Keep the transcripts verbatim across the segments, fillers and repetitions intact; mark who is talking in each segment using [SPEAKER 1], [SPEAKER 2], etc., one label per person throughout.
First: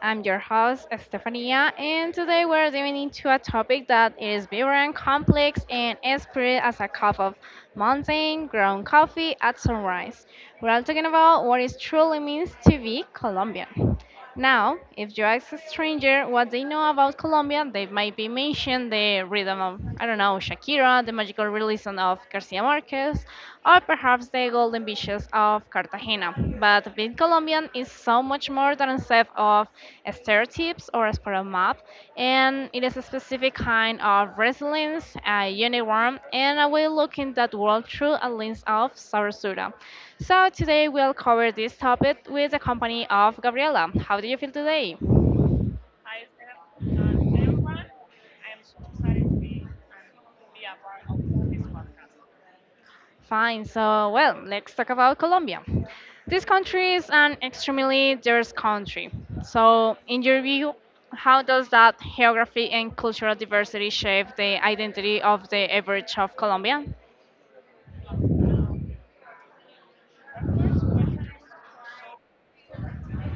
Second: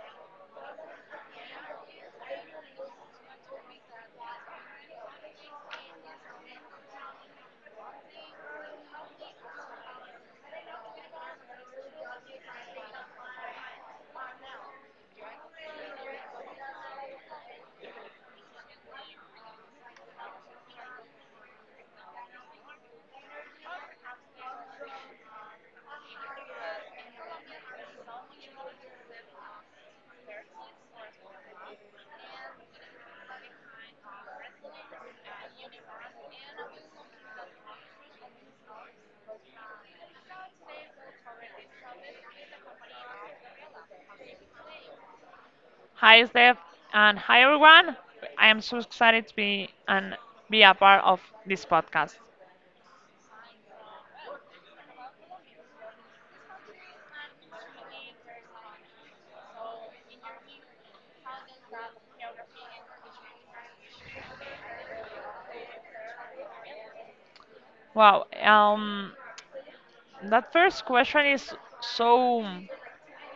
[SPEAKER 1] I'm your host Estefania, and today we're diving into a topic that is vibrant, complex, and as pure as a cup of mountain ground coffee at sunrise. We're all talking about what it truly means to be Colombian. Now, if you ask a stranger what they know about Colombia, they might be mentioned the rhythm of, I don't know, Shakira, the magical realism of Garcia Marquez, or perhaps the golden beaches of Cartagena. But being Colombian is so much more than a set of stereotypes or a spiral map, and it is a specific kind of resilience, a uniform, and a way looking that world through a lens of sabrosura. So today we'll cover this topic with the company of Gabriela. How do you feel today?
[SPEAKER 2] Hi, Steph, and hi, everyone. I am so excited to be and be a part of this podcast.
[SPEAKER 1] Fine. So well, let's talk about Colombia. This country is an extremely diverse country. So in your view, how does that geography and cultural diversity shape the identity of the average of Colombia?
[SPEAKER 2] Wow, um, that first question is so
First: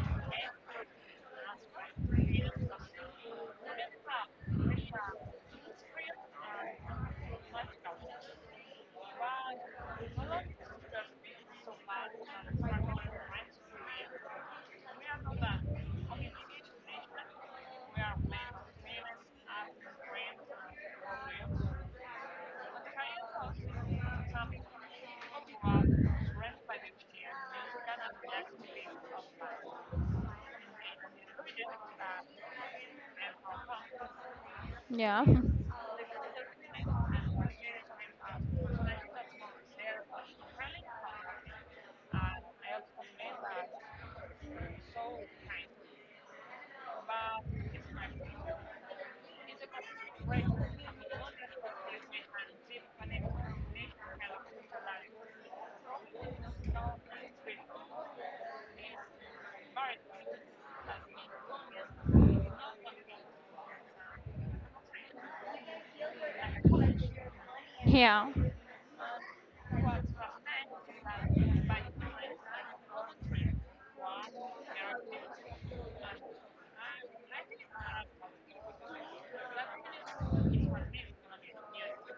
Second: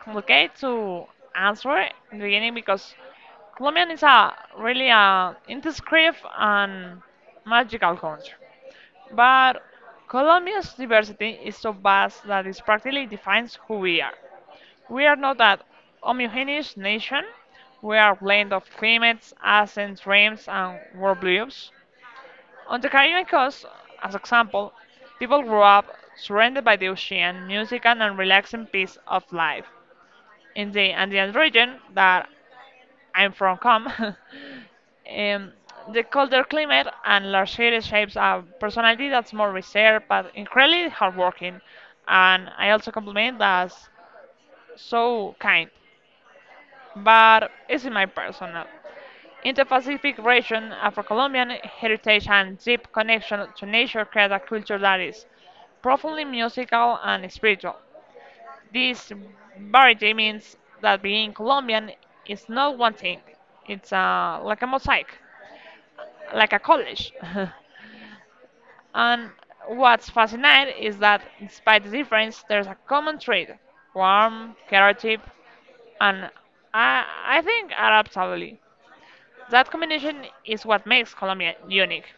[SPEAKER 2] complicated to answer in the beginning because Colombian is a really a indescript and magical country. But Colombia's diversity is so vast that it practically defines who we are. We are not a homogeneous nation. We are a blend of climates, accents, dreams, and worldviews. On the Caribbean coast, as example, people grew up surrounded by the ocean, music, and a relaxing piece of life. In the Andean region that I'm from, come,
[SPEAKER 1] Yeah.
[SPEAKER 2] um, the colder climate and large cities shapes a personality that's more reserved but incredibly hardworking. And I also compliment that's so kind. But it's in my personal. Indo-Pacific region, Afro-Colombian heritage and deep connection to nature create a culture that is profoundly musical and spiritual. This variety means that being Colombian is not one thing. It's uh, like a mosaic, like a college.
[SPEAKER 1] Yeah.
[SPEAKER 2] And what's fascinating is that despite the difference, there's a common trait, warm, creative, and I, I think Arab absolutely. That combination is what makes Colombia unique.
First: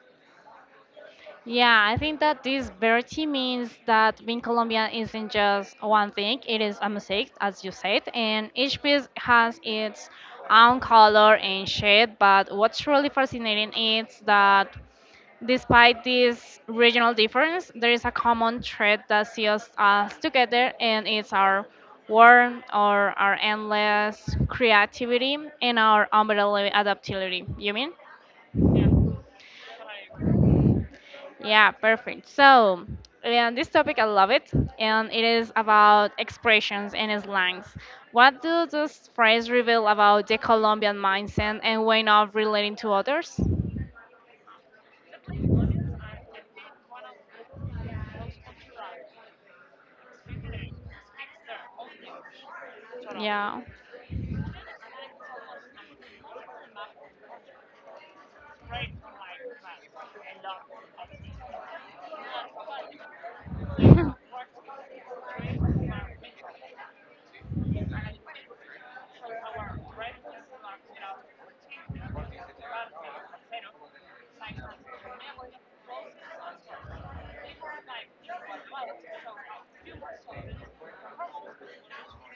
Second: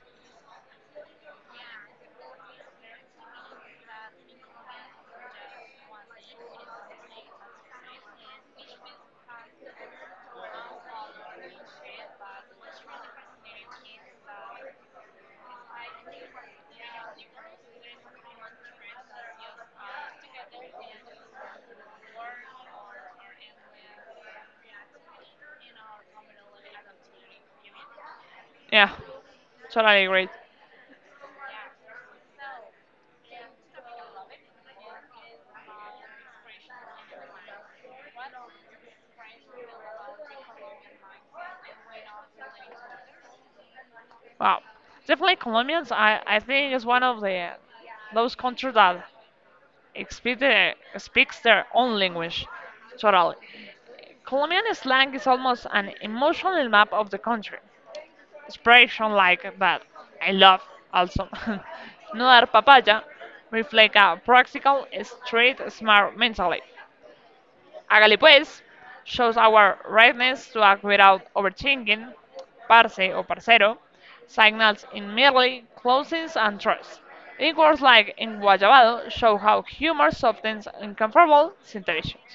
[SPEAKER 1] Yeah, I think that this verity means that being Colombian isn't just one thing, it is a mosaic, as you said, and each piece has its own color and shade. But what's really fascinating is that despite this regional difference, there is a common thread that sees us together, and it's our warmth, or our endless creativity, and our unbelievable adaptability. You mean?
[SPEAKER 2] Yeah, totally agree.
[SPEAKER 1] Yeah, perfect. So, yeah, this topic I love it, and it is about expressions and slangs. What do those phrases reveal about the Colombian mindset and way of relating to others?
[SPEAKER 2] Wow, definitely Colombians. I, I think is one of the those countries that speak the, speaks their own language. Totally.
[SPEAKER 1] Yeah.
[SPEAKER 2] Colombian slang is almost an emotional map of the country. Expression like that I love also. No dar papaya reflect a practical, straight, smart mentality. Hágale pues shows our readiness to act without overthinking. Parce o parcero signals in merely closeness and trust. In words like in Enguayabado show how humor softens uncomfortable situations.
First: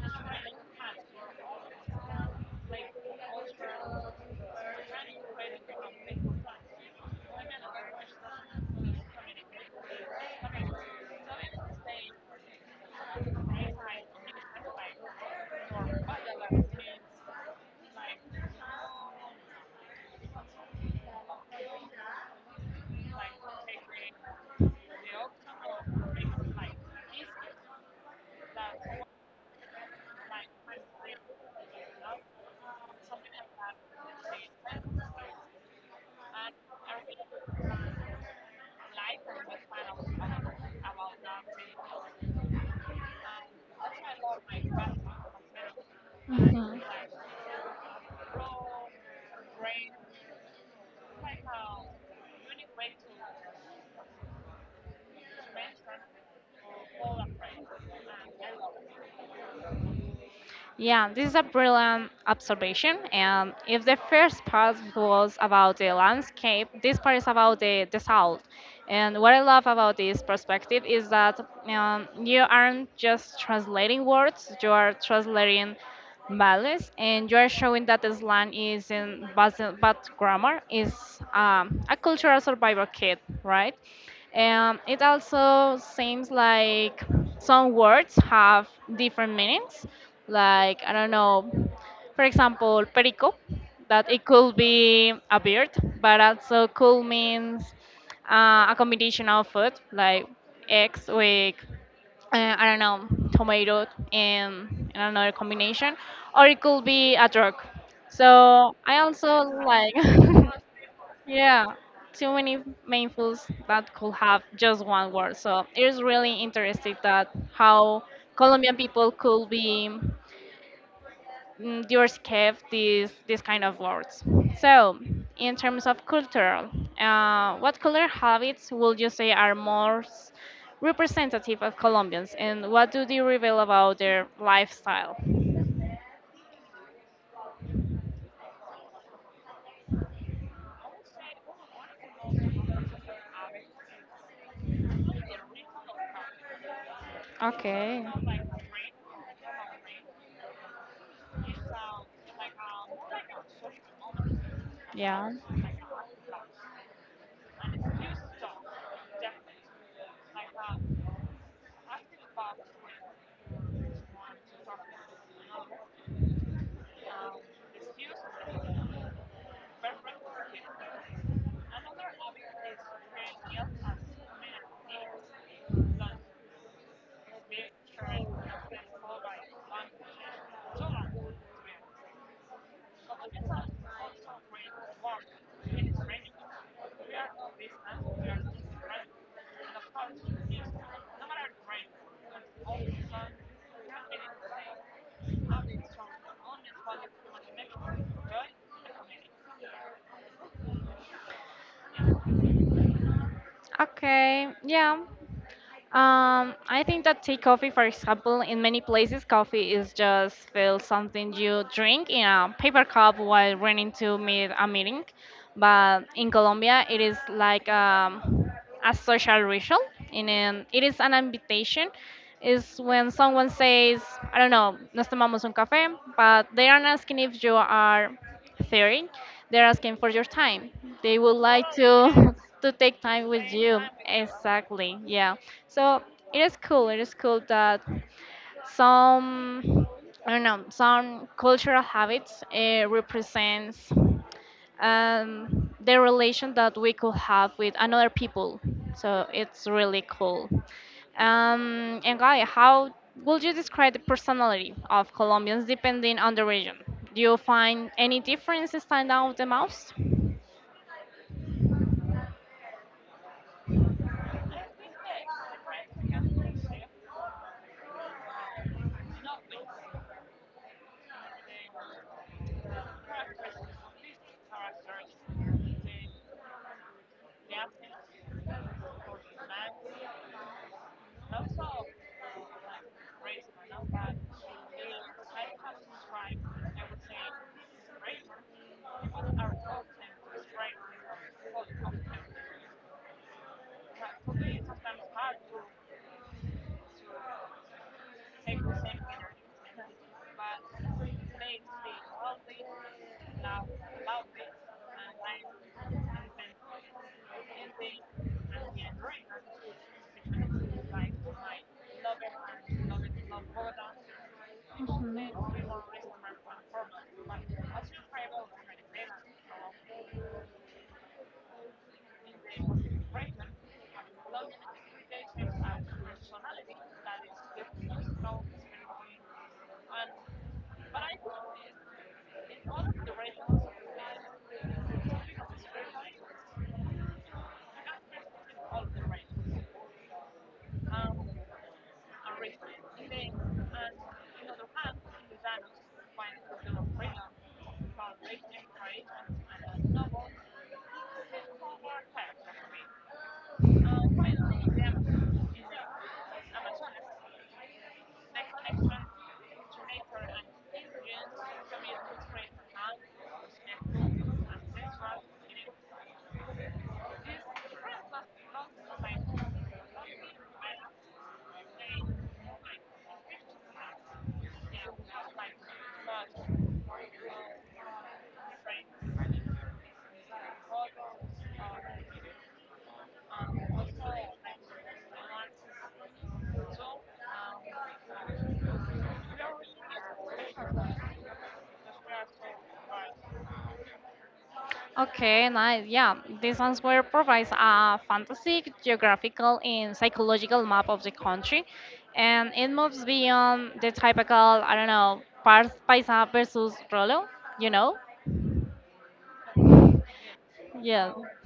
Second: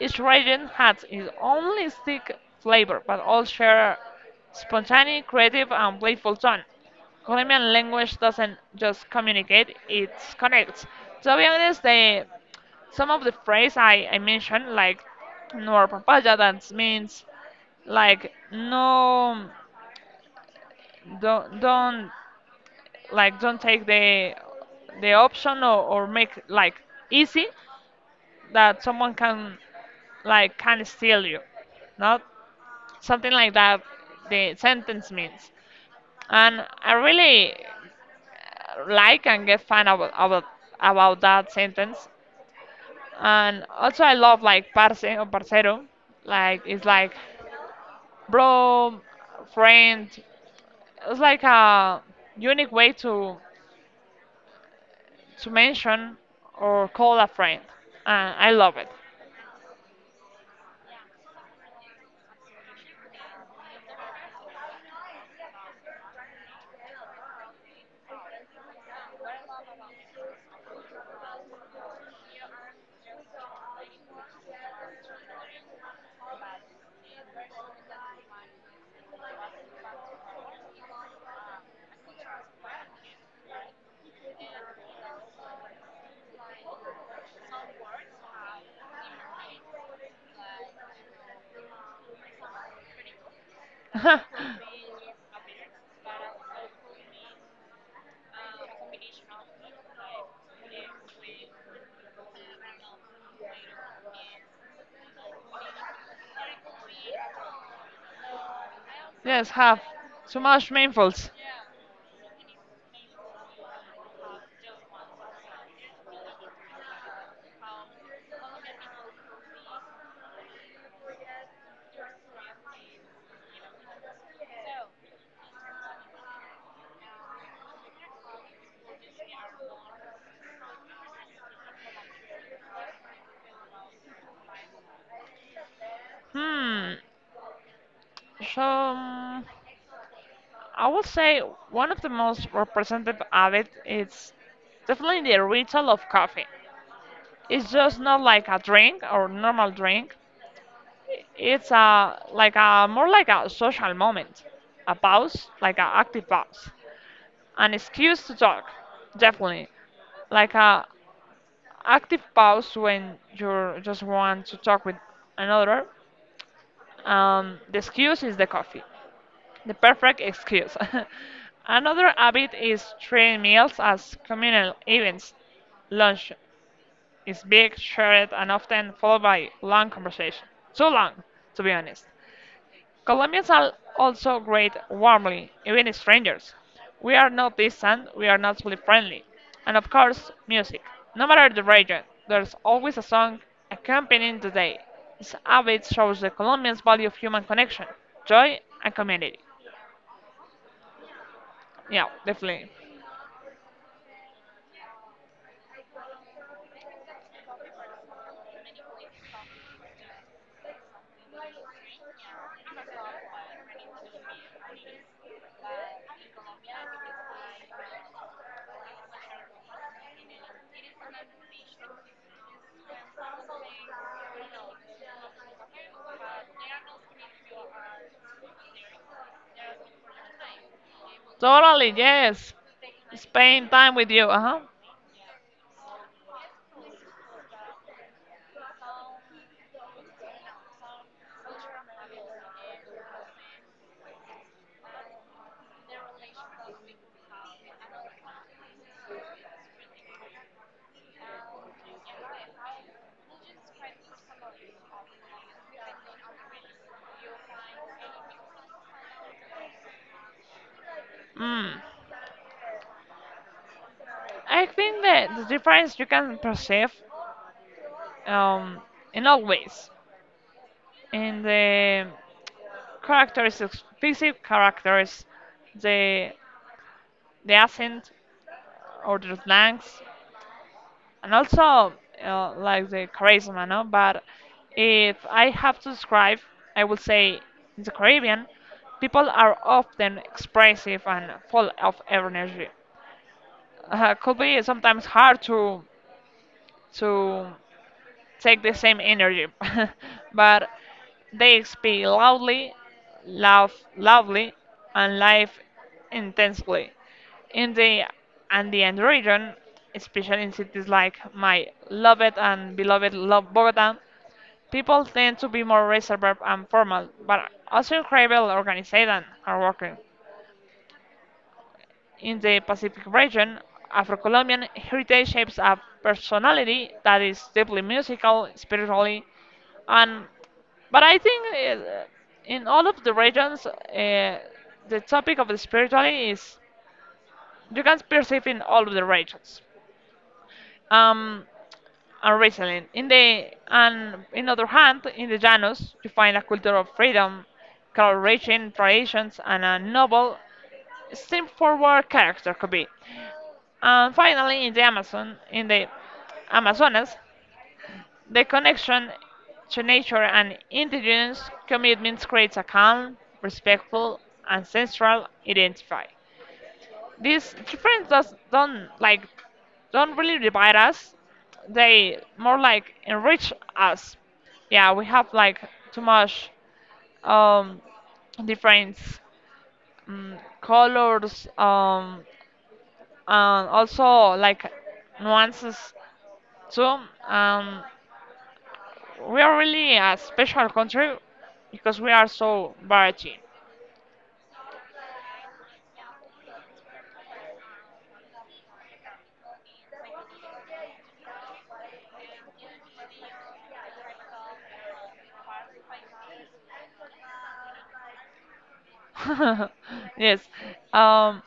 [SPEAKER 2] Each region has its own distinct flavor, but all share spontaneous, creative, and playful tone. Colombian language doesn't just communicate, it connects. To be honest, the some of the phrase I, I mentioned, like no papaya, that means like no, don't, don't like don't take the the option or, or make like easy that someone can like can steal you, not something like that. The sentence means, and I really like and get fun about about about that sentence. And also I love like parce or parcero. Like
[SPEAKER 1] Mhm.
[SPEAKER 2] it's like bro, friend. It's like a unique way to to mention or call a friend. Uh, I love it.
[SPEAKER 1] Yeah, this is a brilliant observation. And if the first part was about the landscape, this part is about the, the soul. And what I love about this perspective is that um, you aren't just translating words, you are translating balance, and you are showing that slang is in bad, bad grammar is um, a cultural survival kit, right? And it also seems like some words have different meanings. Like I don't know, for example, perico, that it could be a beard, but also could means uh, a combination of food like eggs with uh, I don't know, tomato and, and another combination, or it could be a drug. So I also
[SPEAKER 2] Yes, have
[SPEAKER 1] like,
[SPEAKER 2] too much meanfuls.
[SPEAKER 1] yeah, too many main foods that could have just one word. So it is really interesting that how Colombian people could be mm, you're scared these these kind of words. So, in terms of cultural, uh, what cultural habits would you say are most representative of Colombians, and what do they reveal about their lifestyle?
[SPEAKER 2] Hmm. So. um, I would say one of the most representative habit is definitely the ritual of coffee. It's just
[SPEAKER 1] Okay.
[SPEAKER 2] not like a drink or normal drink. It's a like a more like a social moment, a
[SPEAKER 1] Yeah.
[SPEAKER 2] pause, like an active pause, an excuse to talk, definitely, like a active pause when you just want to talk with another. Um, the excuse is the coffee. The perfect excuse. Another habit is treating meals as communal events. Lunch is big, shared, and often followed by long conversation. Too long, to be honest. Colombians are also great warmly, even strangers. We are not distant, we are naturally friendly. And of course, music. No matter the region, there's always a song accompanying the day. This habit shows the Colombians' value of human connection, joy, and community. Yeah, definitely.
[SPEAKER 1] Okay. Yeah. Um, I think that tea coffee, for example, in many places, coffee is just feel something you drink in a paper cup while running to meet a meeting. But in Colombia, it is like um, a social ritual, and then it is an invitation. Is when someone says, I don't know, nos tomamos un café, but they aren't asking if you are thirty. They're asking for your time. They would like
[SPEAKER 2] Totally,
[SPEAKER 1] to
[SPEAKER 2] yes.
[SPEAKER 1] to take time with
[SPEAKER 2] Spend
[SPEAKER 1] you.
[SPEAKER 2] time with you, uh-huh.
[SPEAKER 1] Exactly. Yeah. So it is cool. It is cool that some I don't know some cultural habits uh, represents um, the relation that we could have with another people. So it's really cool. Um, and Guy, how would you describe the personality of Colombians depending on the region? Do you find any differences stand out the most?
[SPEAKER 2] Mm. I think that the difference you can perceive um, in all ways, in the characteristics, physical characters, the the accent or the slangs, and also uh, like the charisma, no? But if I have to describe, I would say in the Caribbean, people are often expressive and full of energy. Uh, could be sometimes hard to to take the same energy, but they speak loudly, love loudly, and life intensely. In the Andean region, especially in cities like my loved and beloved love Bogota, people tend to be more reserved and formal, but also incredible organized and hardworking. In the Pacific region, Afro Colombian heritage shapes a personality that is deeply musical, spiritually, and but I think uh, in all of the regions, uh, the topic of the spirituality is you can perceive in all of the regions. Um, and recently, in the and in other hand, in the Llanos, you find a culture of freedom, color-rich in traditions, and a noble, straightforward character could be. And finally, in the Amazon, in the Amazonas, the connection to nature and indigenous commitments creates a calm, respectful, ancestral identity. These difference does don't like don't really divide us. They more like enrich us. Yeah, we have like too much um, different colors um, and also like nuances. So um, we are really a special country because we are so variety.
[SPEAKER 1] Okay, nice. Yeah, this answer provides a fantastic geographical and psychological map of the country, and it moves beyond the typical, I don't know, Pars Paisa versus Rolo, you know?
[SPEAKER 2] Yes.
[SPEAKER 1] Yeah.
[SPEAKER 2] Um,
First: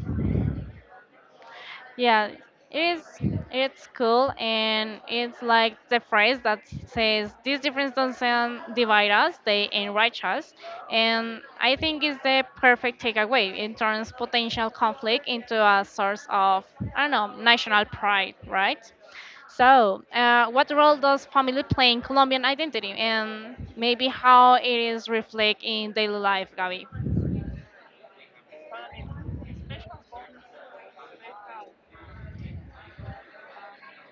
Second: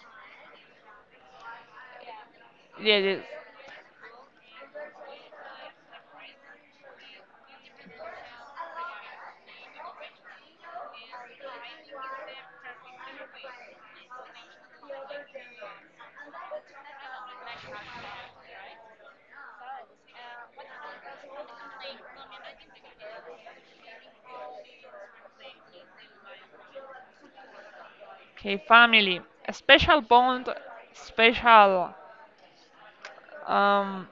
[SPEAKER 1] Yeah,
[SPEAKER 2] yeah,
[SPEAKER 1] it's
[SPEAKER 2] yes.
[SPEAKER 1] it's cool and it's like the phrase that says these differences don't sound divide us, they enrich us. And I think it's the perfect takeaway. It turns potential conflict into a source of I don't know, national pride, right? So, uh, what role does family play in Colombian identity and maybe how it is reflected in daily life, Gabi?
[SPEAKER 2] Okay, family. A special bond, special um,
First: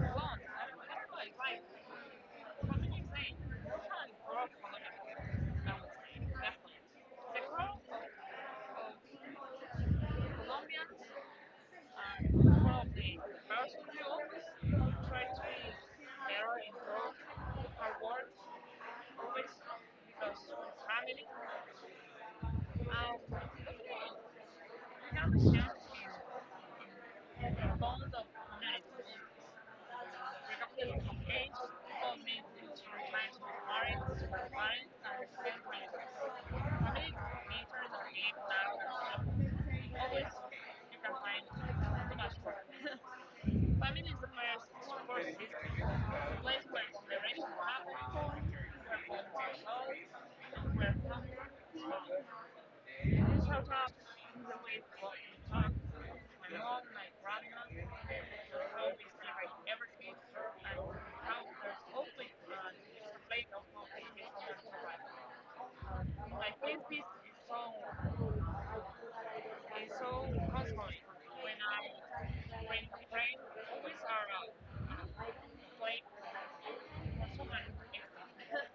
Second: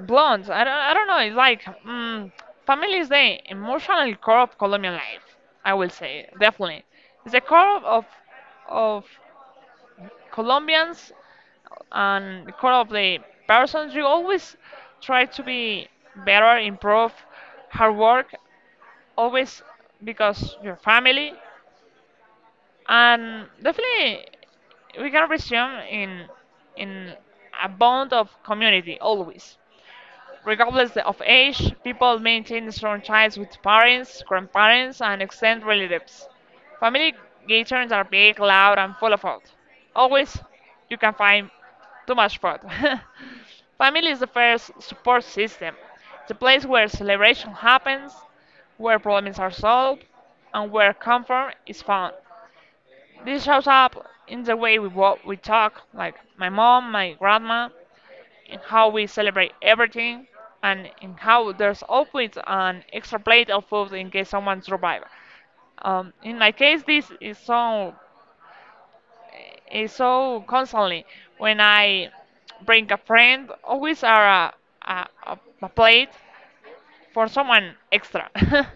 [SPEAKER 2] blonde. I don't, I don't know. It's like mm, family is the emotional core of Colombian life. I will say definitely. It's the core of of Colombians and currently persons you always try to be better improve hard work always because your family and definitely we can resume in in a bond of community always. Regardless of age, people maintain strong ties with parents, grandparents, and extended relatives. Family gatherings are big, loud, and full of food. Always, you can find too much food. Family is the first support system, the place where celebration happens, where problems are solved, and where comfort is found. This shows up in the way we walk, we talk, like my mom, my grandma, in how we celebrate everything and in how there's always an extra plate of food in case someone survives. Um, in my case, this is so is so constantly when I bring a friend, always are a, a, a a plate for someone extra.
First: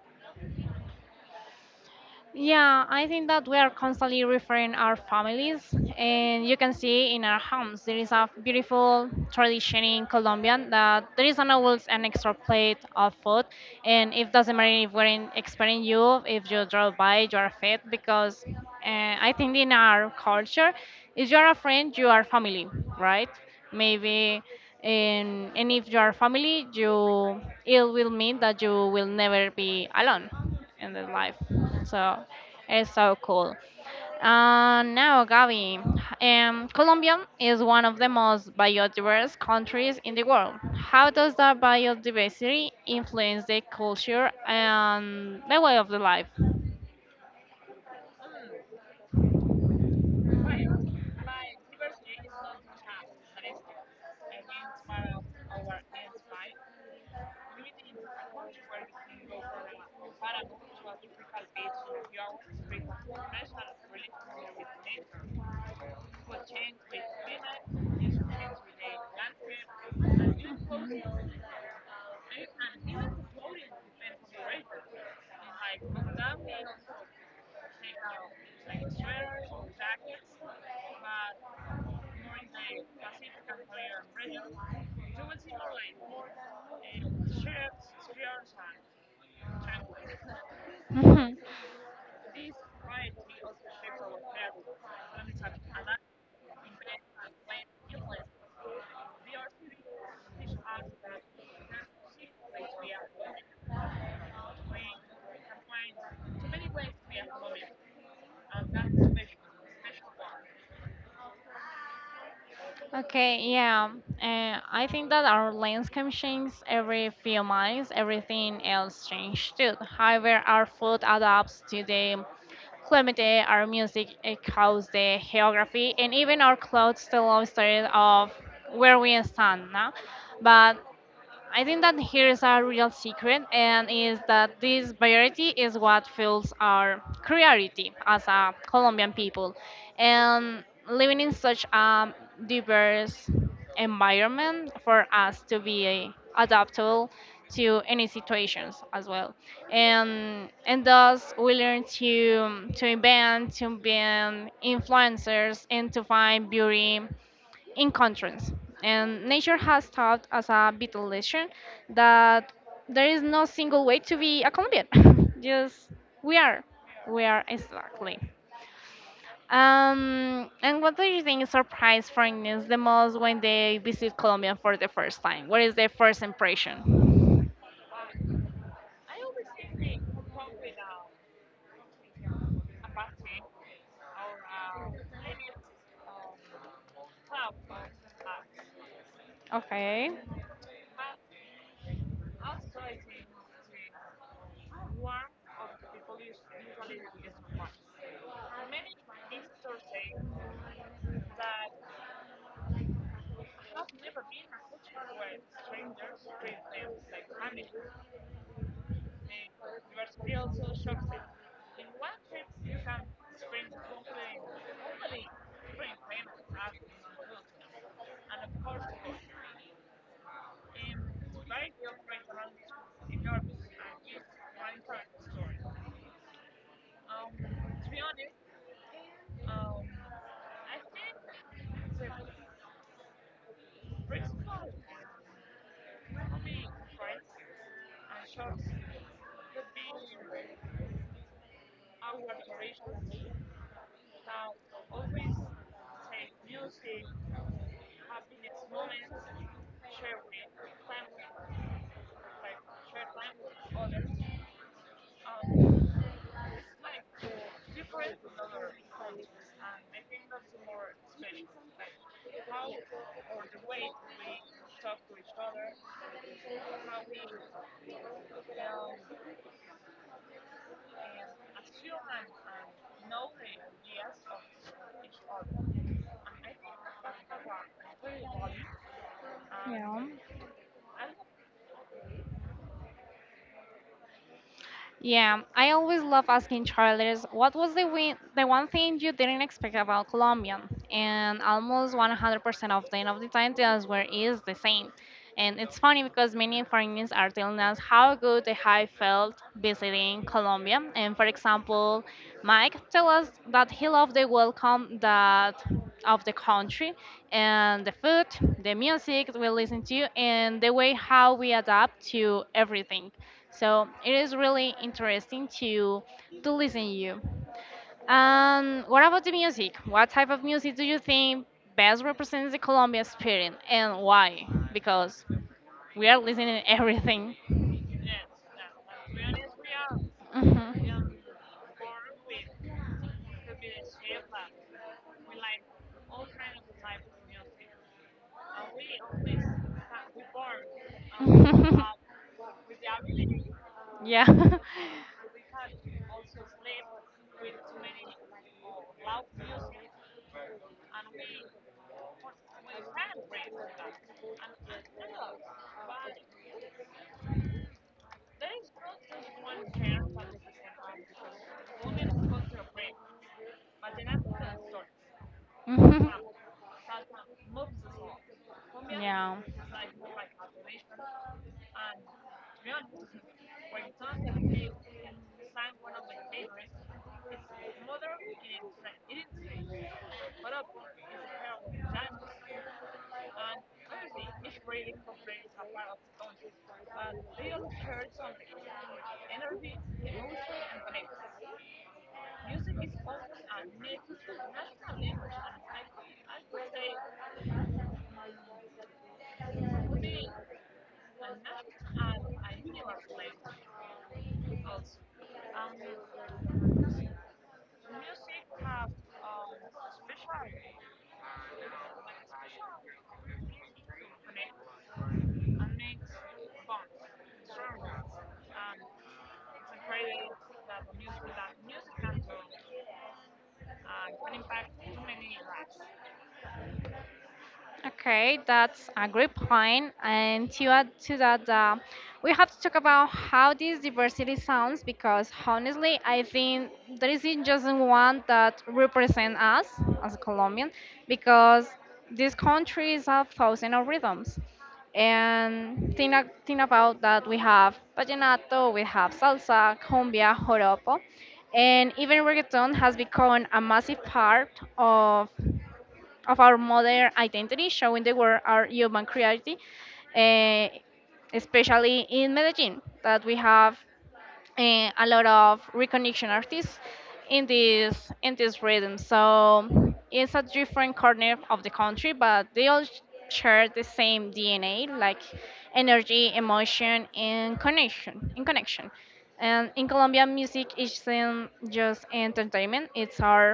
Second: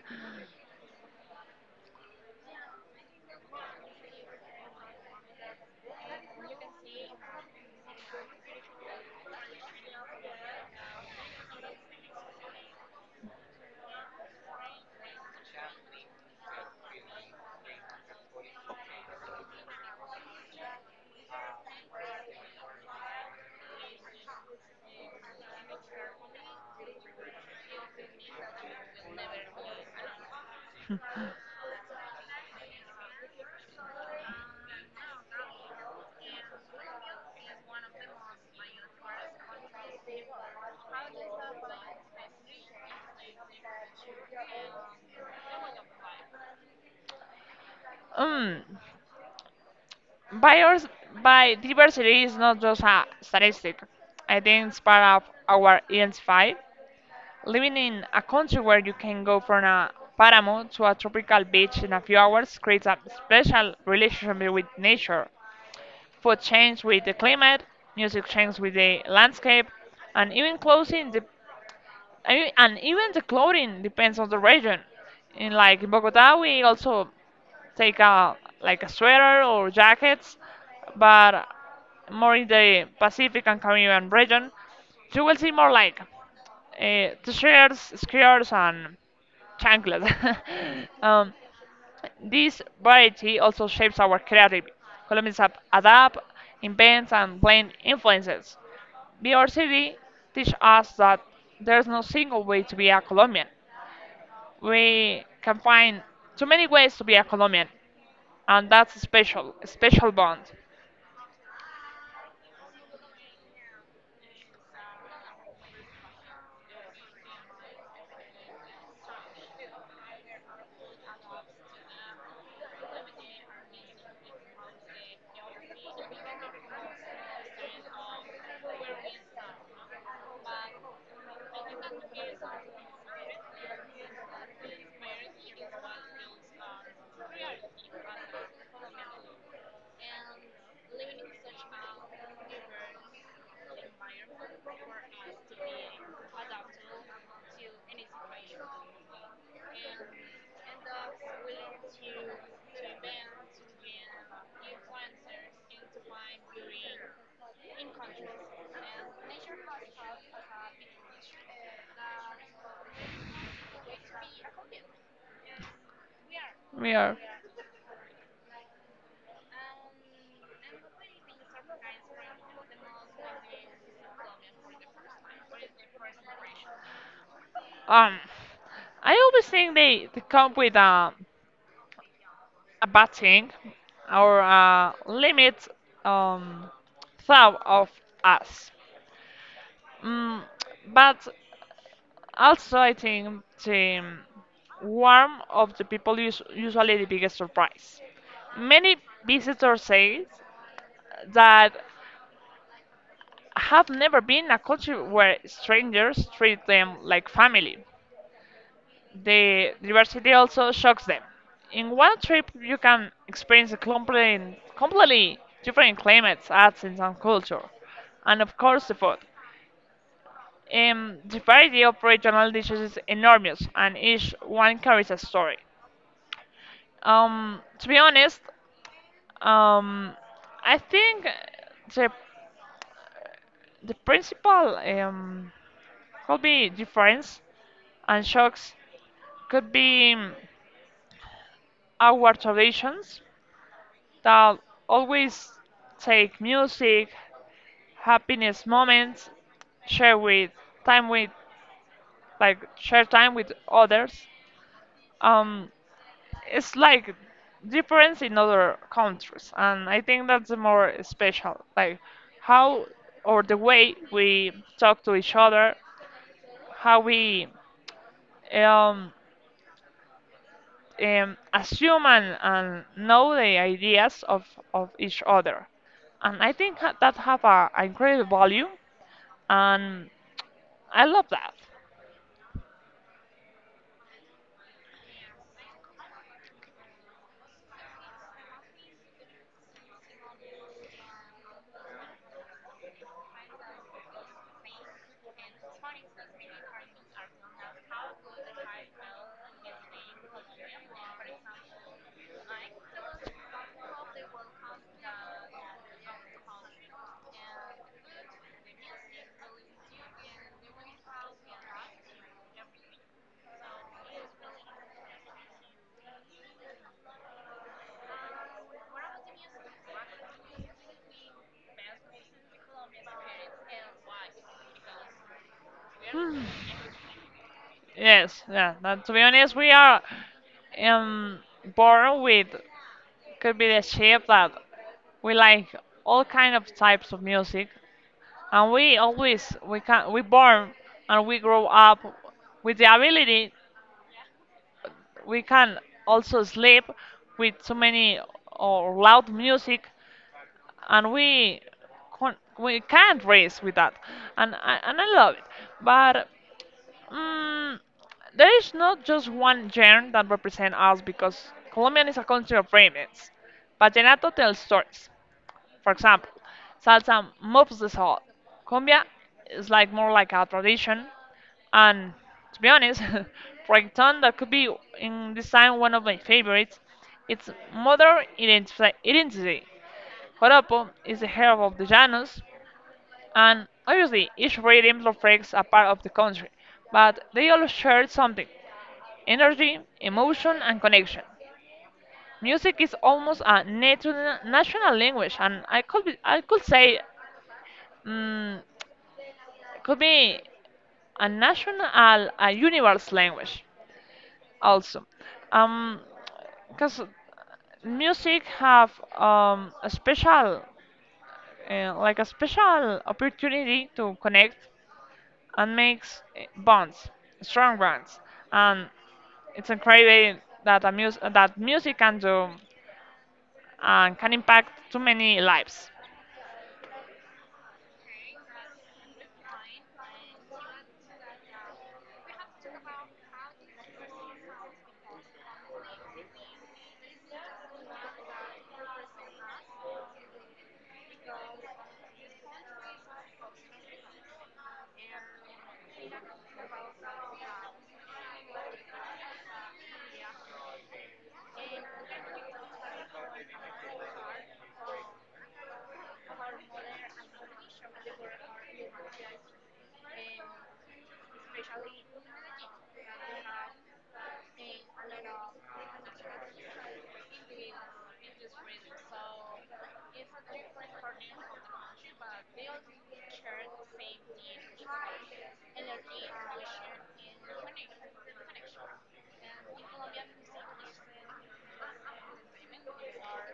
[SPEAKER 1] Yeah, I think that we are constantly referring our families, and you can see in our homes there is a beautiful tradition in Colombia that there is an always an extra plate of food, and it doesn't matter if we're in expecting you, if you drove by, you are fed because uh, I think in our culture, if you are a friend, you are family, right? Maybe. And, and if you are family, you it will mean that you will never be alone in their life. So it's so cool. Uh, now, Gaby, um, Colombia is one of the most biodiverse countries in the world. How does that biodiversity influence the culture and the way of the life?
[SPEAKER 2] Mm. Bios, Biodiversity is not just a statistic. I think it's part of our identify. Living in a country where you can go from a paramo to a tropical beach in a few hours creates a special relationship with nature. Food changes with the climate, music changes with the landscape, and even clothing, de- I- and even the clothing depends on the region. In like in Bogota, we also take a like a sweater or jackets, but more in the Pacific and Caribbean region, you will see more like uh, t-shirts, skirts, and chanclas. um, this variety also shapes our creativity. Colombians ap- adapt, invent, and blend influences. B R C D teach us that there's no single way to be a Colombian. We can find too many ways to be a Colombian, and that's a special, a special bond.
[SPEAKER 1] Okay, yeah. Uh, I think that our landscape changes every few months, everything else changes too. However, our food adapts to the climate, our music echoes the geography, and even our clothes tell a story of where we stand now. But I think that here is a real secret, and is that this variety is what fuels our creativity as a Colombian people. And living in such a diverse environment for us to be adaptable to any situations as well. And and thus we learn to to invent, to be influencers, and to find beauty in contrast, and nature has taught us a vital lesson that there is no single way to be a Colombian. Just we are,
[SPEAKER 2] We are.
[SPEAKER 1] we are exactly. Um, and what do you think surprised foreigners the most when they visit Colombia for the first time? What is their first impression?
[SPEAKER 2] Um, I always think they, they come with a a bad thing or a limit um, thought of us.
[SPEAKER 1] Okay.
[SPEAKER 2] Mm, but also, I think the warmth of the people is usually the biggest surprise. Many visitors say that have never been a country where strangers treat them like family. The diversity also shocks them. In one trip, you can experience a complete, completely different climates, arts, and some culture, and of course, the food. Um, the variety of regional dishes is enormous, and each one carries a story. Um, to be honest, um, I think the the principal um, could be difference and shocks could be um, our traditions that always take music, happiness moments, share with time with like share time with others. Um, it's like difference in other countries, and I think that's the more special. Like how or the way we talk to each other, how we um, um, assume and, and know the ideas of, of each other. And I think ha- that have a, a incredible value
[SPEAKER 1] Yeah.
[SPEAKER 2] and I love that.
[SPEAKER 1] Yeah, I always love asking travelers what was the win- the one thing you didn't expect about Colombia, and almost one hundred percent of the end of the time the answer is the same. And it's funny because many foreigners are telling us how good they have felt visiting Colombia. And for example, Mike tell us that he loved the welcome that of the country and the food, the music we listen to, and the way how we adapt to everything. So it is really interesting to to listen to you. And what about the music? What type of music do you think best represents the Colombia spirit and why? Because we are listening everything.
[SPEAKER 2] Yes, yeah. That, to be honest, we are
[SPEAKER 1] Mhm.
[SPEAKER 2] um, born with could be the shape that we like all kind of types of music, and we always we can we born and we grow up with the ability
[SPEAKER 1] Yeah.
[SPEAKER 2] we can also sleep with so many or loud music, and we con- we can't race with that, and I, and I love it, but. Mm, there is not just one genre that represents us because Colombian is a country of remix. Vallenato tells stories. For
[SPEAKER 1] Mhm.
[SPEAKER 2] example, salsa moves the soul. Cumbia
[SPEAKER 1] Yeah.
[SPEAKER 2] is like more like a tradition, and to be honest, reggaeton that could be in this time one of my favorites. It's modern identifi- identity. Joropo is the herb of the Llanos, and obviously, each rhythm reflects a part of the country, but they all share something energy, emotion, and connection. Music is almost a natu- national language, and I could, be, I could say, mm could be a national, a universe language also. Um, because music have um, a special uh, like a special opportunity to connect and makes eh, bonds, strong bonds. And it's incredible that a mus- that music can do and can impact too many lives.
[SPEAKER 1] Okay, that's a great point. And to add to that, uh, we have to talk about how this diversity sounds because honestly, I think there isn't just one that represents us as a Colombian because this country is a thousand of rhythms. And think, a- think about that we have vallenato, we have salsa, cumbia, joropo, and even reggaeton has become a massive part of of our modern identity, showing the world our human creativity, eh, especially in Medellin, that we have eh, a lot of recognition artists in this in this rhythm. So it's a different corner of the country, but they all sh- share the same D N A, like energy, emotion, and connection. In connection, and in Colombia, music isn't just entertainment; it's our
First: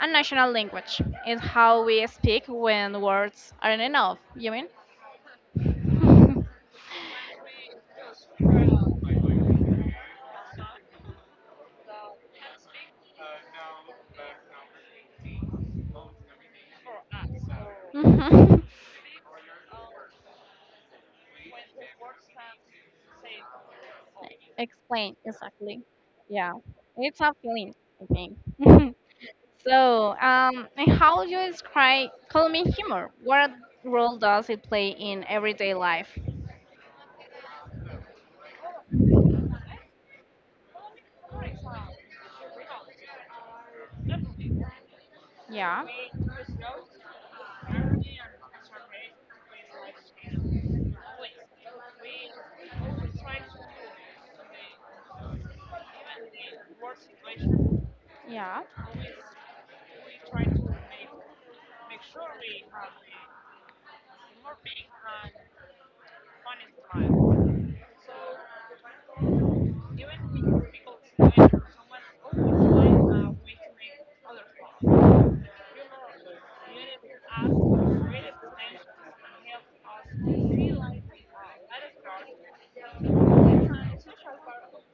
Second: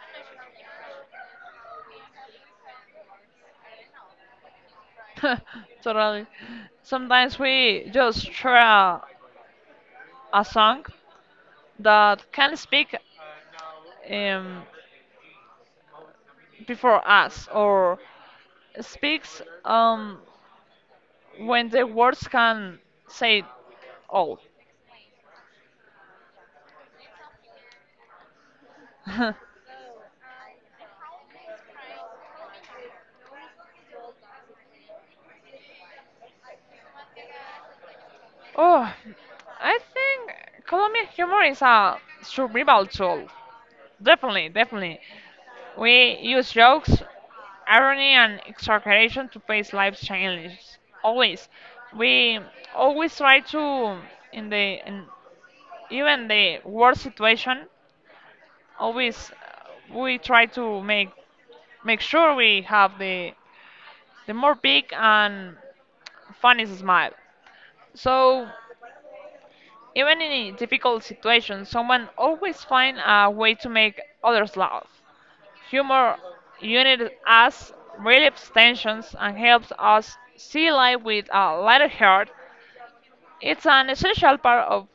[SPEAKER 1] a national language. It's how we speak when words aren't enough. You mean?
[SPEAKER 2] Totally. Sometimes we just share a a song that can speak um, before us or
[SPEAKER 1] Mhm.
[SPEAKER 2] speaks um, when the words can say all.
[SPEAKER 1] Explain exactly. Yeah, it's a feeling, I think. So, um, and how would you describe Colombian humor? What role does it play in everyday life?
[SPEAKER 2] Oh, I think Colombian humor is a survival tool. Definitely, definitely.
[SPEAKER 1] Yeah.
[SPEAKER 2] We use jokes, irony, and exaggeration to face life's challenges. Always, we always try to, in the in even the worst situation,
[SPEAKER 1] Yeah.
[SPEAKER 2] always uh, we try to make make sure we have the the more big and funny smile. So Even in a difficult situations, someone always finds a way to make others laugh. Humor unites us, relieves tensions, and helps us see life with a lighter heart. It's an essential part of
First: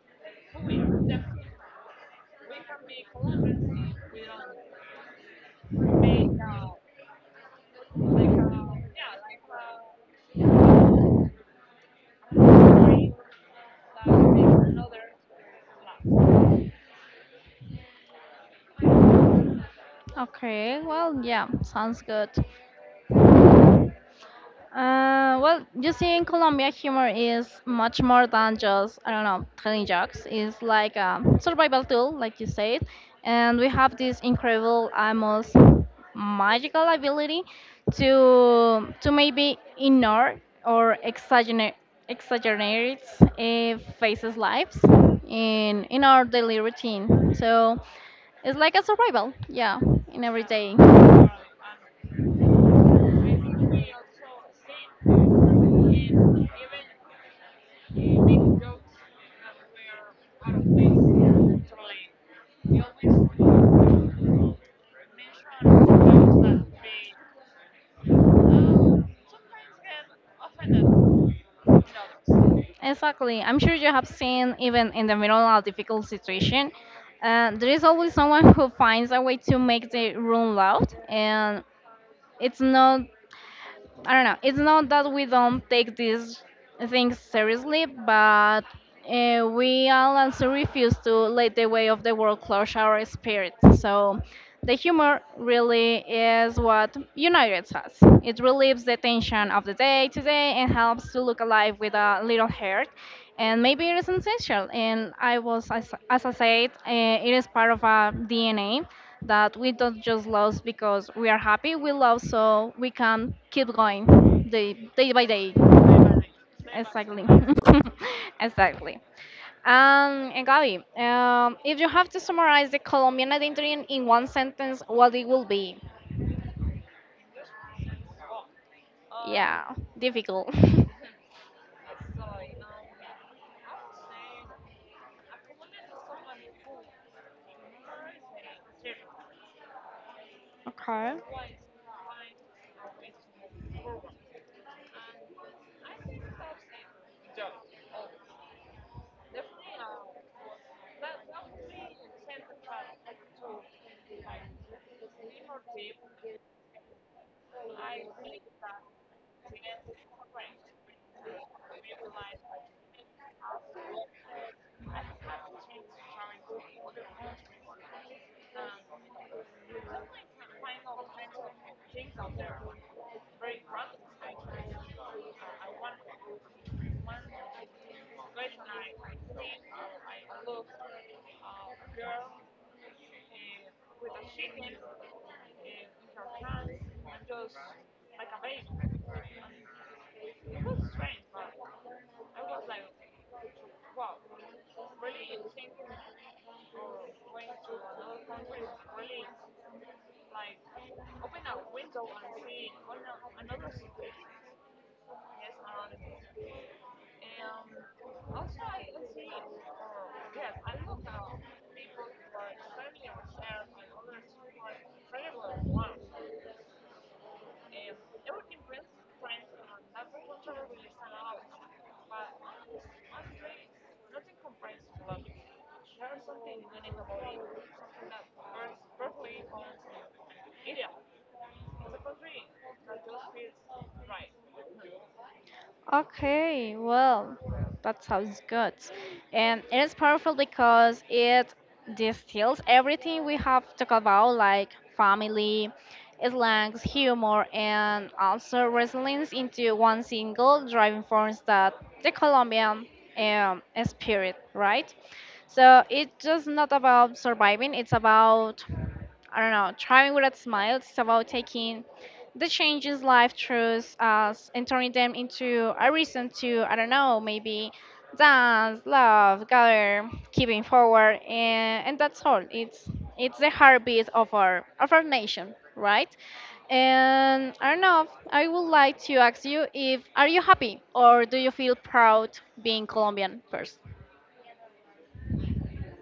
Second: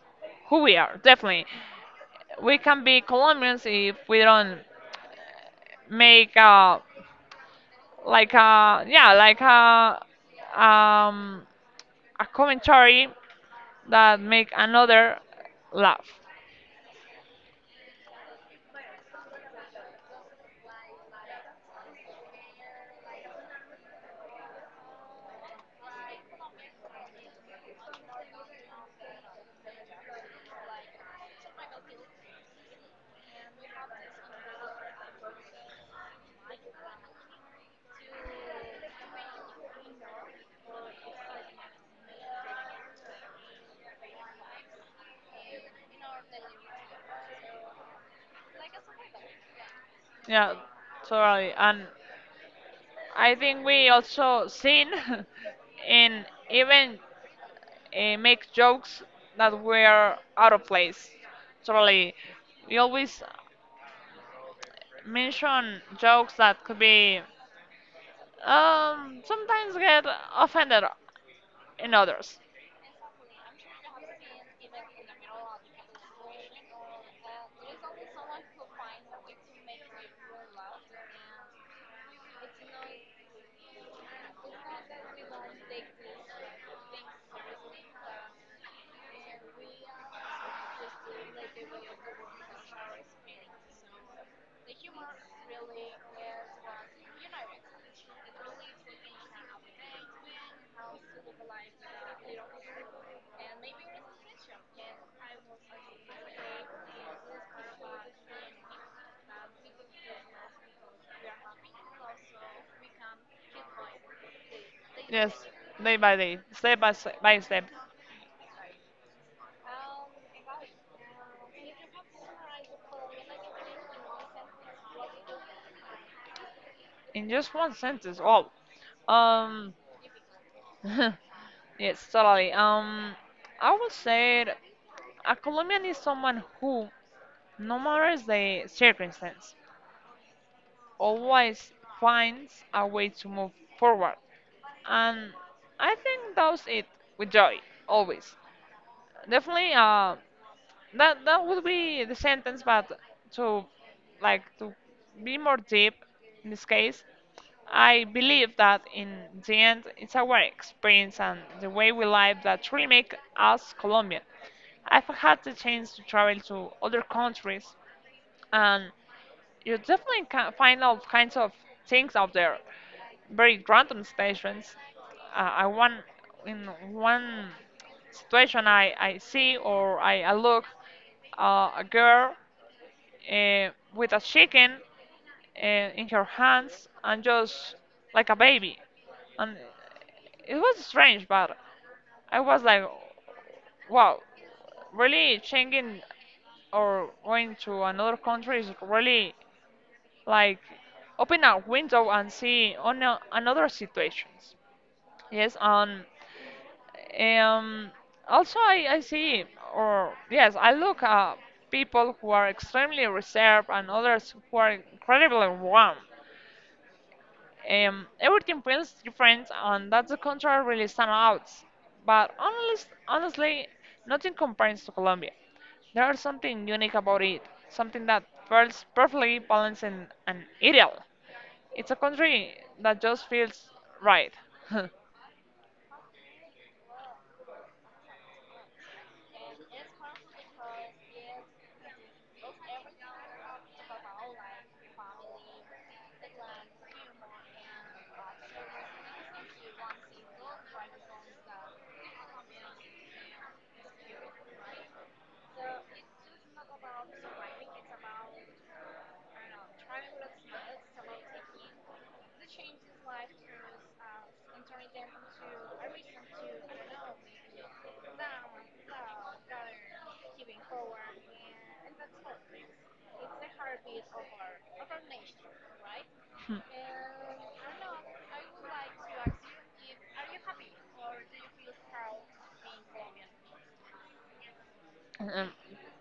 [SPEAKER 2] who we are, definitely. We can be Colombians if we don't make a, like a, yeah, like a, um, a commentary that make another laugh.
[SPEAKER 1] Okay. Well, yeah. Sounds good. Uh, well, you see, in Colombia, humor is much more than just, I don't know, telling jokes. It's like a survival tool, like you said. And we have this incredible, almost magical ability to to maybe ignore or exaggerate, exaggerate uh, faces lives in in our daily routine. So it's like a survival, yeah, in every
[SPEAKER 2] Yeah,
[SPEAKER 1] day.
[SPEAKER 2] totally. And I think we also seen and even uh, make jokes that were out of place. Totally, we always mention jokes that could be, um, sometimes get offended in others.
[SPEAKER 1] Exactly. I'm sure you have seen, even in the middle of a difficult situation, uh, there is always someone who finds a way to make the room loud, and it's not I don't know. It's not that we don't take these things seriously, but uh, we all also refuse to let the way of the world crush our spirit. So the humor really is what unites us. It relieves the tension of the day to day and helps to look alive with a little heart. And maybe it is essential. And I was, as, as I said, uh, it is part of our D N A that we don't just lose because we are happy. We love so we can keep going day, day by
[SPEAKER 2] Yes,
[SPEAKER 1] day.
[SPEAKER 2] day by day, step by step,
[SPEAKER 1] Exactly.
[SPEAKER 2] by step.
[SPEAKER 1] Exactly. Um, and Gabi, um, if you have to summarize the Colombian identity in in one sentence, what it will be?
[SPEAKER 2] In just one sentence. Wow.
[SPEAKER 1] Yeah,
[SPEAKER 2] Um.
[SPEAKER 1] difficult.
[SPEAKER 2] Yes, totally. Um. I would say that a Colombian is someone who, no matter the circumstance, always finds a
[SPEAKER 1] Okay.
[SPEAKER 2] way to move forward, and I think that's it, with joy, always. Definitely, uh, that that would be the sentence. But to, like, to be more deep in this case, I believe that in the end it's our experience and the way we live that really make us Colombian. I've had the chance to travel to other countries, and you definitely can find all kinds of things out there. Very random situations. Uh, I want, in one situation I, I see or I, I look uh, a girl, uh, with a chicken uh, in her hands and just like a baby, and it was strange, but I was like, wow, really changing or going to another country is really like open a window and see on a, another situations. Yes, and um, also I, I see or yes I look at people who are extremely reserved and others who are incredibly warm. Um, everything feels different, and that's the country really stand out. But honest, honestly, nothing compares to Colombia. There is something unique about it, something that feels perfectly balanced and, and ideal. It's a country that just feels right.
[SPEAKER 1] Okay, well, that sounds good. And it is powerful because it distills everything we have talked about, like family, slangs, humor, and also resilience into one single driving force that the Colombian um, spirit, right? So it's just not about surviving, it's about, I don't know, thriving with a smile, it's about taking the changes life throws us and turning them into a reason to I don't know maybe dance, love, gather, keeping forward, and, and that's all. It's it's the heartbeat of our of our nation, right? And I don't know. I would like to ask you if are you happy or do you feel proud being Colombian first?
[SPEAKER 2] Um,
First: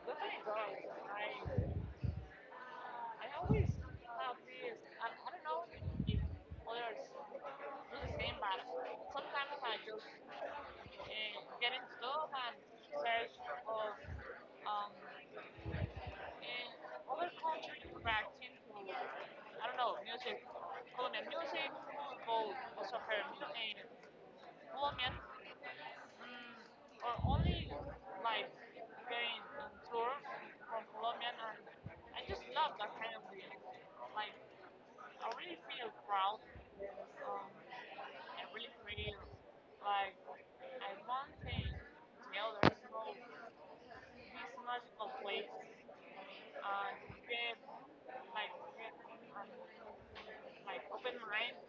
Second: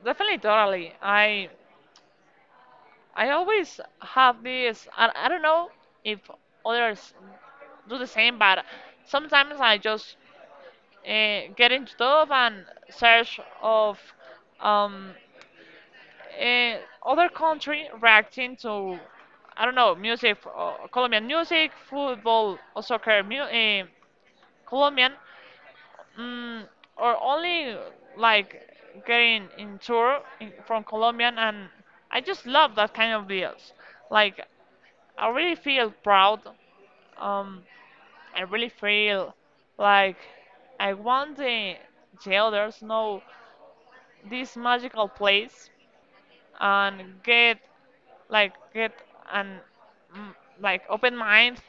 [SPEAKER 2] definitely, totally. I I always have this. I, I don't know if others do the same, but sometimes I just uh, get into stuff and search of um, uh, other country reacting to, I don't know, music, uh, Colombian music, football or soccer, mu- uh, Colombian, mm or only like getting in tour in, from Colombian, and I just love that kind of deals. Like I really feel proud. Um, I really feel like I want the the others know this magical place and get like get an, mm, like, open mind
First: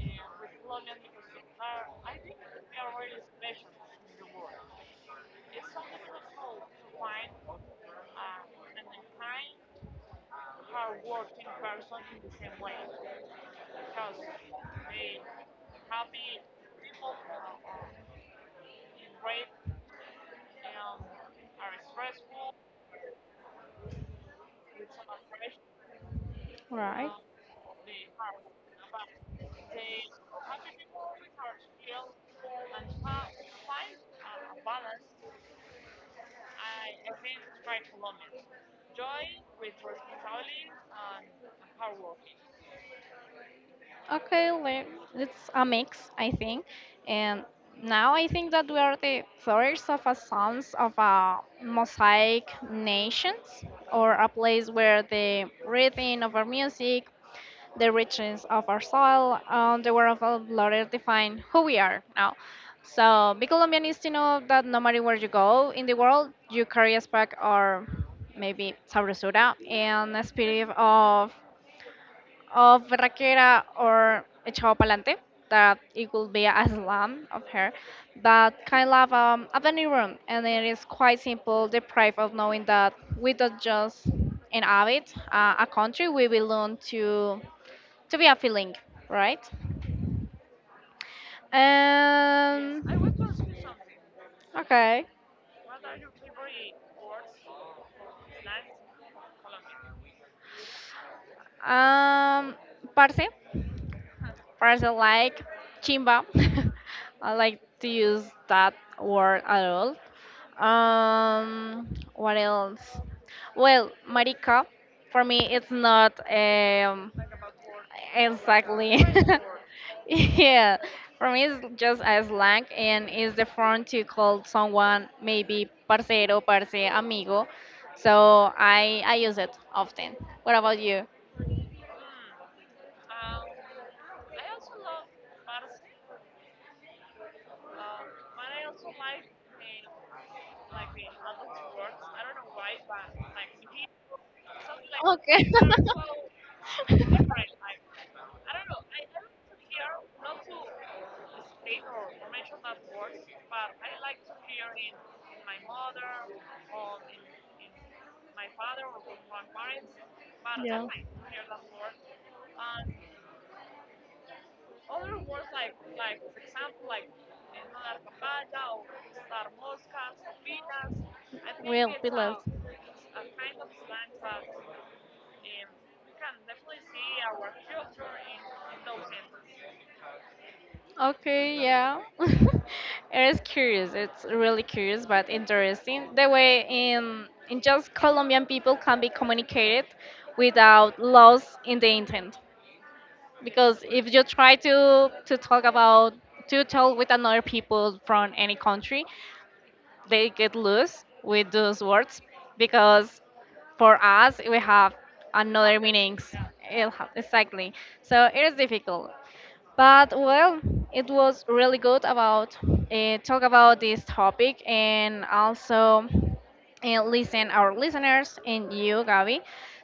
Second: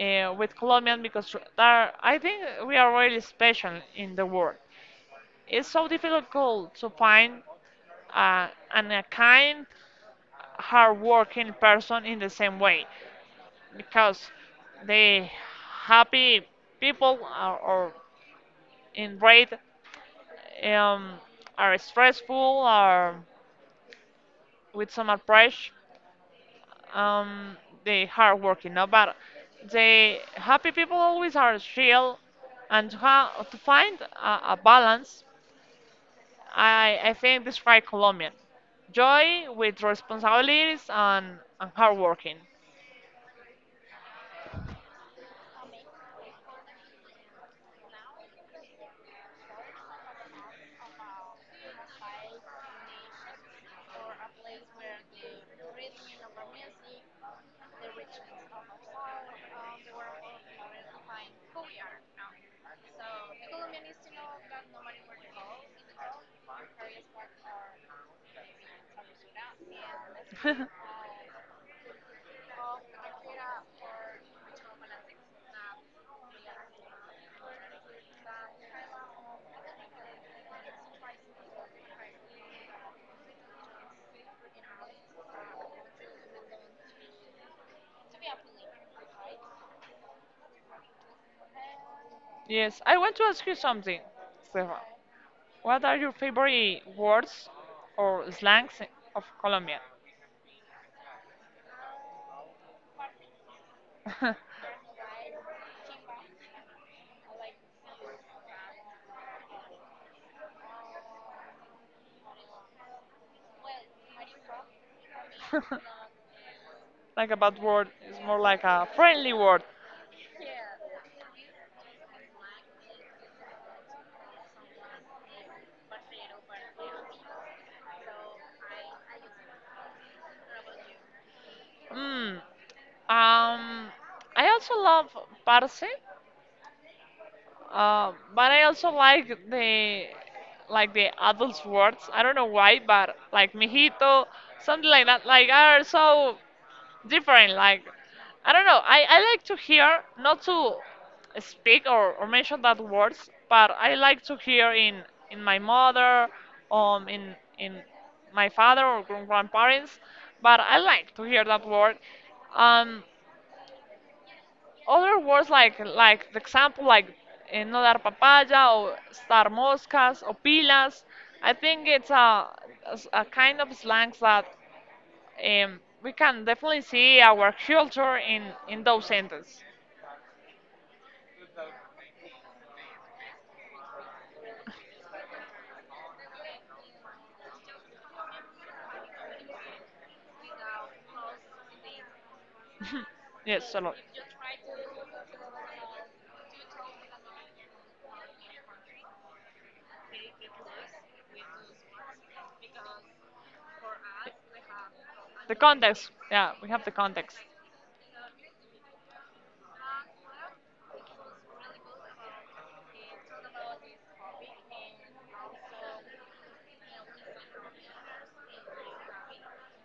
[SPEAKER 2] uh, with Colombian because there, I think we are really special in the world. It's so difficult to find uh, an, a kind, hardworking person in the same way because the happy people are, or in rate, um, are stressful or with some approach,
[SPEAKER 1] Right.
[SPEAKER 2] um, the hard working, no? But the happy people always are real, and to, ha- to find a, a balance, I, I think describe Colombian joy with responsibilities and, and hard working.
[SPEAKER 1] Okay, well, it's a mix, I think. And now I think that we are the first of a sons of a mosaic nations or a place where the rhythm of our music, the richness of our soil, and the word of our Lord define who we are now. So be Colombian is to know that no matter where you go in the world, you carry a spark or maybe sabrosura and a spirit of of Berraquera or Echado Palante, that it will be a slam of her, but kind of um, a venue room, and it is quite simple, deprived of knowing that we don't just inhabit uh, a country, we belong to to be a feeling, right?
[SPEAKER 2] Yes,
[SPEAKER 1] And
[SPEAKER 2] I want to ask you something, Stefan.
[SPEAKER 1] okay,
[SPEAKER 2] What are your favorite words or slangs of Colombia?
[SPEAKER 1] um, parce. For example, like chimba. I like to use that word at all. Um, what else? Well, marica, for me, it's not um,
[SPEAKER 2] like a bad word, it's more like a
[SPEAKER 1] exactly.
[SPEAKER 2] friendly word.
[SPEAKER 1] Yeah, for me, it's just a slang and it's the form to call someone maybe parcero, parce, amigo. So I I use it often. What about you?
[SPEAKER 2] Mm. Um, I also love parce, uh, but I also like the like the adults words. I don't know why, but like mijito, something like that. Like
[SPEAKER 1] Okay.
[SPEAKER 2] are so different. Like I don't know. I, I like to hear, not to speak or, or mention that words, but I like to hear in in my mother, um, in in my father or grand- grandparents. But I
[SPEAKER 1] Yeah.
[SPEAKER 2] like to hear that word. Um, other words like like the example like eh, no dar papaya or estar moscas or pilas. I think
[SPEAKER 1] Real
[SPEAKER 2] it's a,
[SPEAKER 1] pillows.
[SPEAKER 2] a kind of slangs that, um, we can definitely see our culture in, in those sentences.
[SPEAKER 1] Okay, yeah. It is curious. It's really curious but interesting. The way in in just Colombian people can be communicated without loss in the intent.
[SPEAKER 2] Yes, a
[SPEAKER 1] Because
[SPEAKER 2] lot.
[SPEAKER 1] if you try to to talk about to talk with another people from any country, they get loose with those words because for us we have
[SPEAKER 2] The
[SPEAKER 1] another
[SPEAKER 2] context.
[SPEAKER 1] meanings.
[SPEAKER 2] Yeah, we have the
[SPEAKER 1] It ha-
[SPEAKER 2] context.
[SPEAKER 1] Exactly. So it is difficult. But well, it was really good about uh, talk about this topic and also uh, listen our listeners and you, Gabi.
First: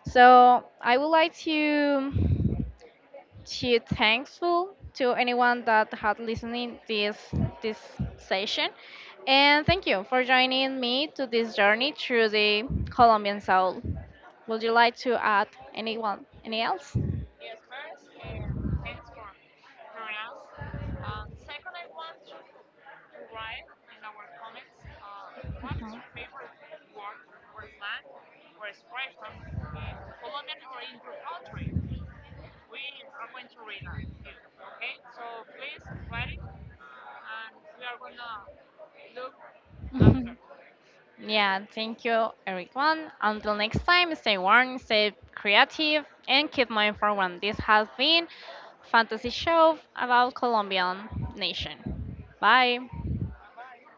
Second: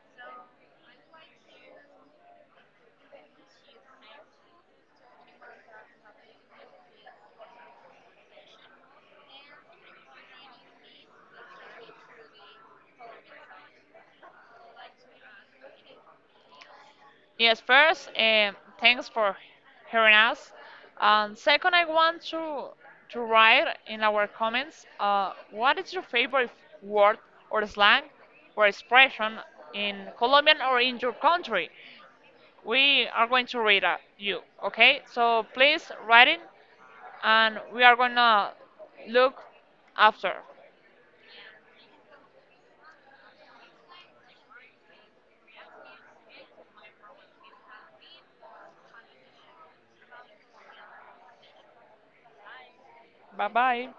[SPEAKER 1] So I would like to to thankful to anyone that had listening this this session, and thank you for joining me to this journey through the Colombian soul. Would you like to add anyone any else?
[SPEAKER 2] Yes, first, um, thanks for hearing us. And second, I want to to write in our comments, uh, what is your favorite word or slang or expression in Colombian or in your country. We are going to read uh, you, okay? So please write it and we are gonna look after.
[SPEAKER 1] Yeah, thank you, everyone. Until next time, stay warm, stay creative, and keep mind forward. This has been Fantasy Show about Colombian nation. Bye.
[SPEAKER 2] Bye bye.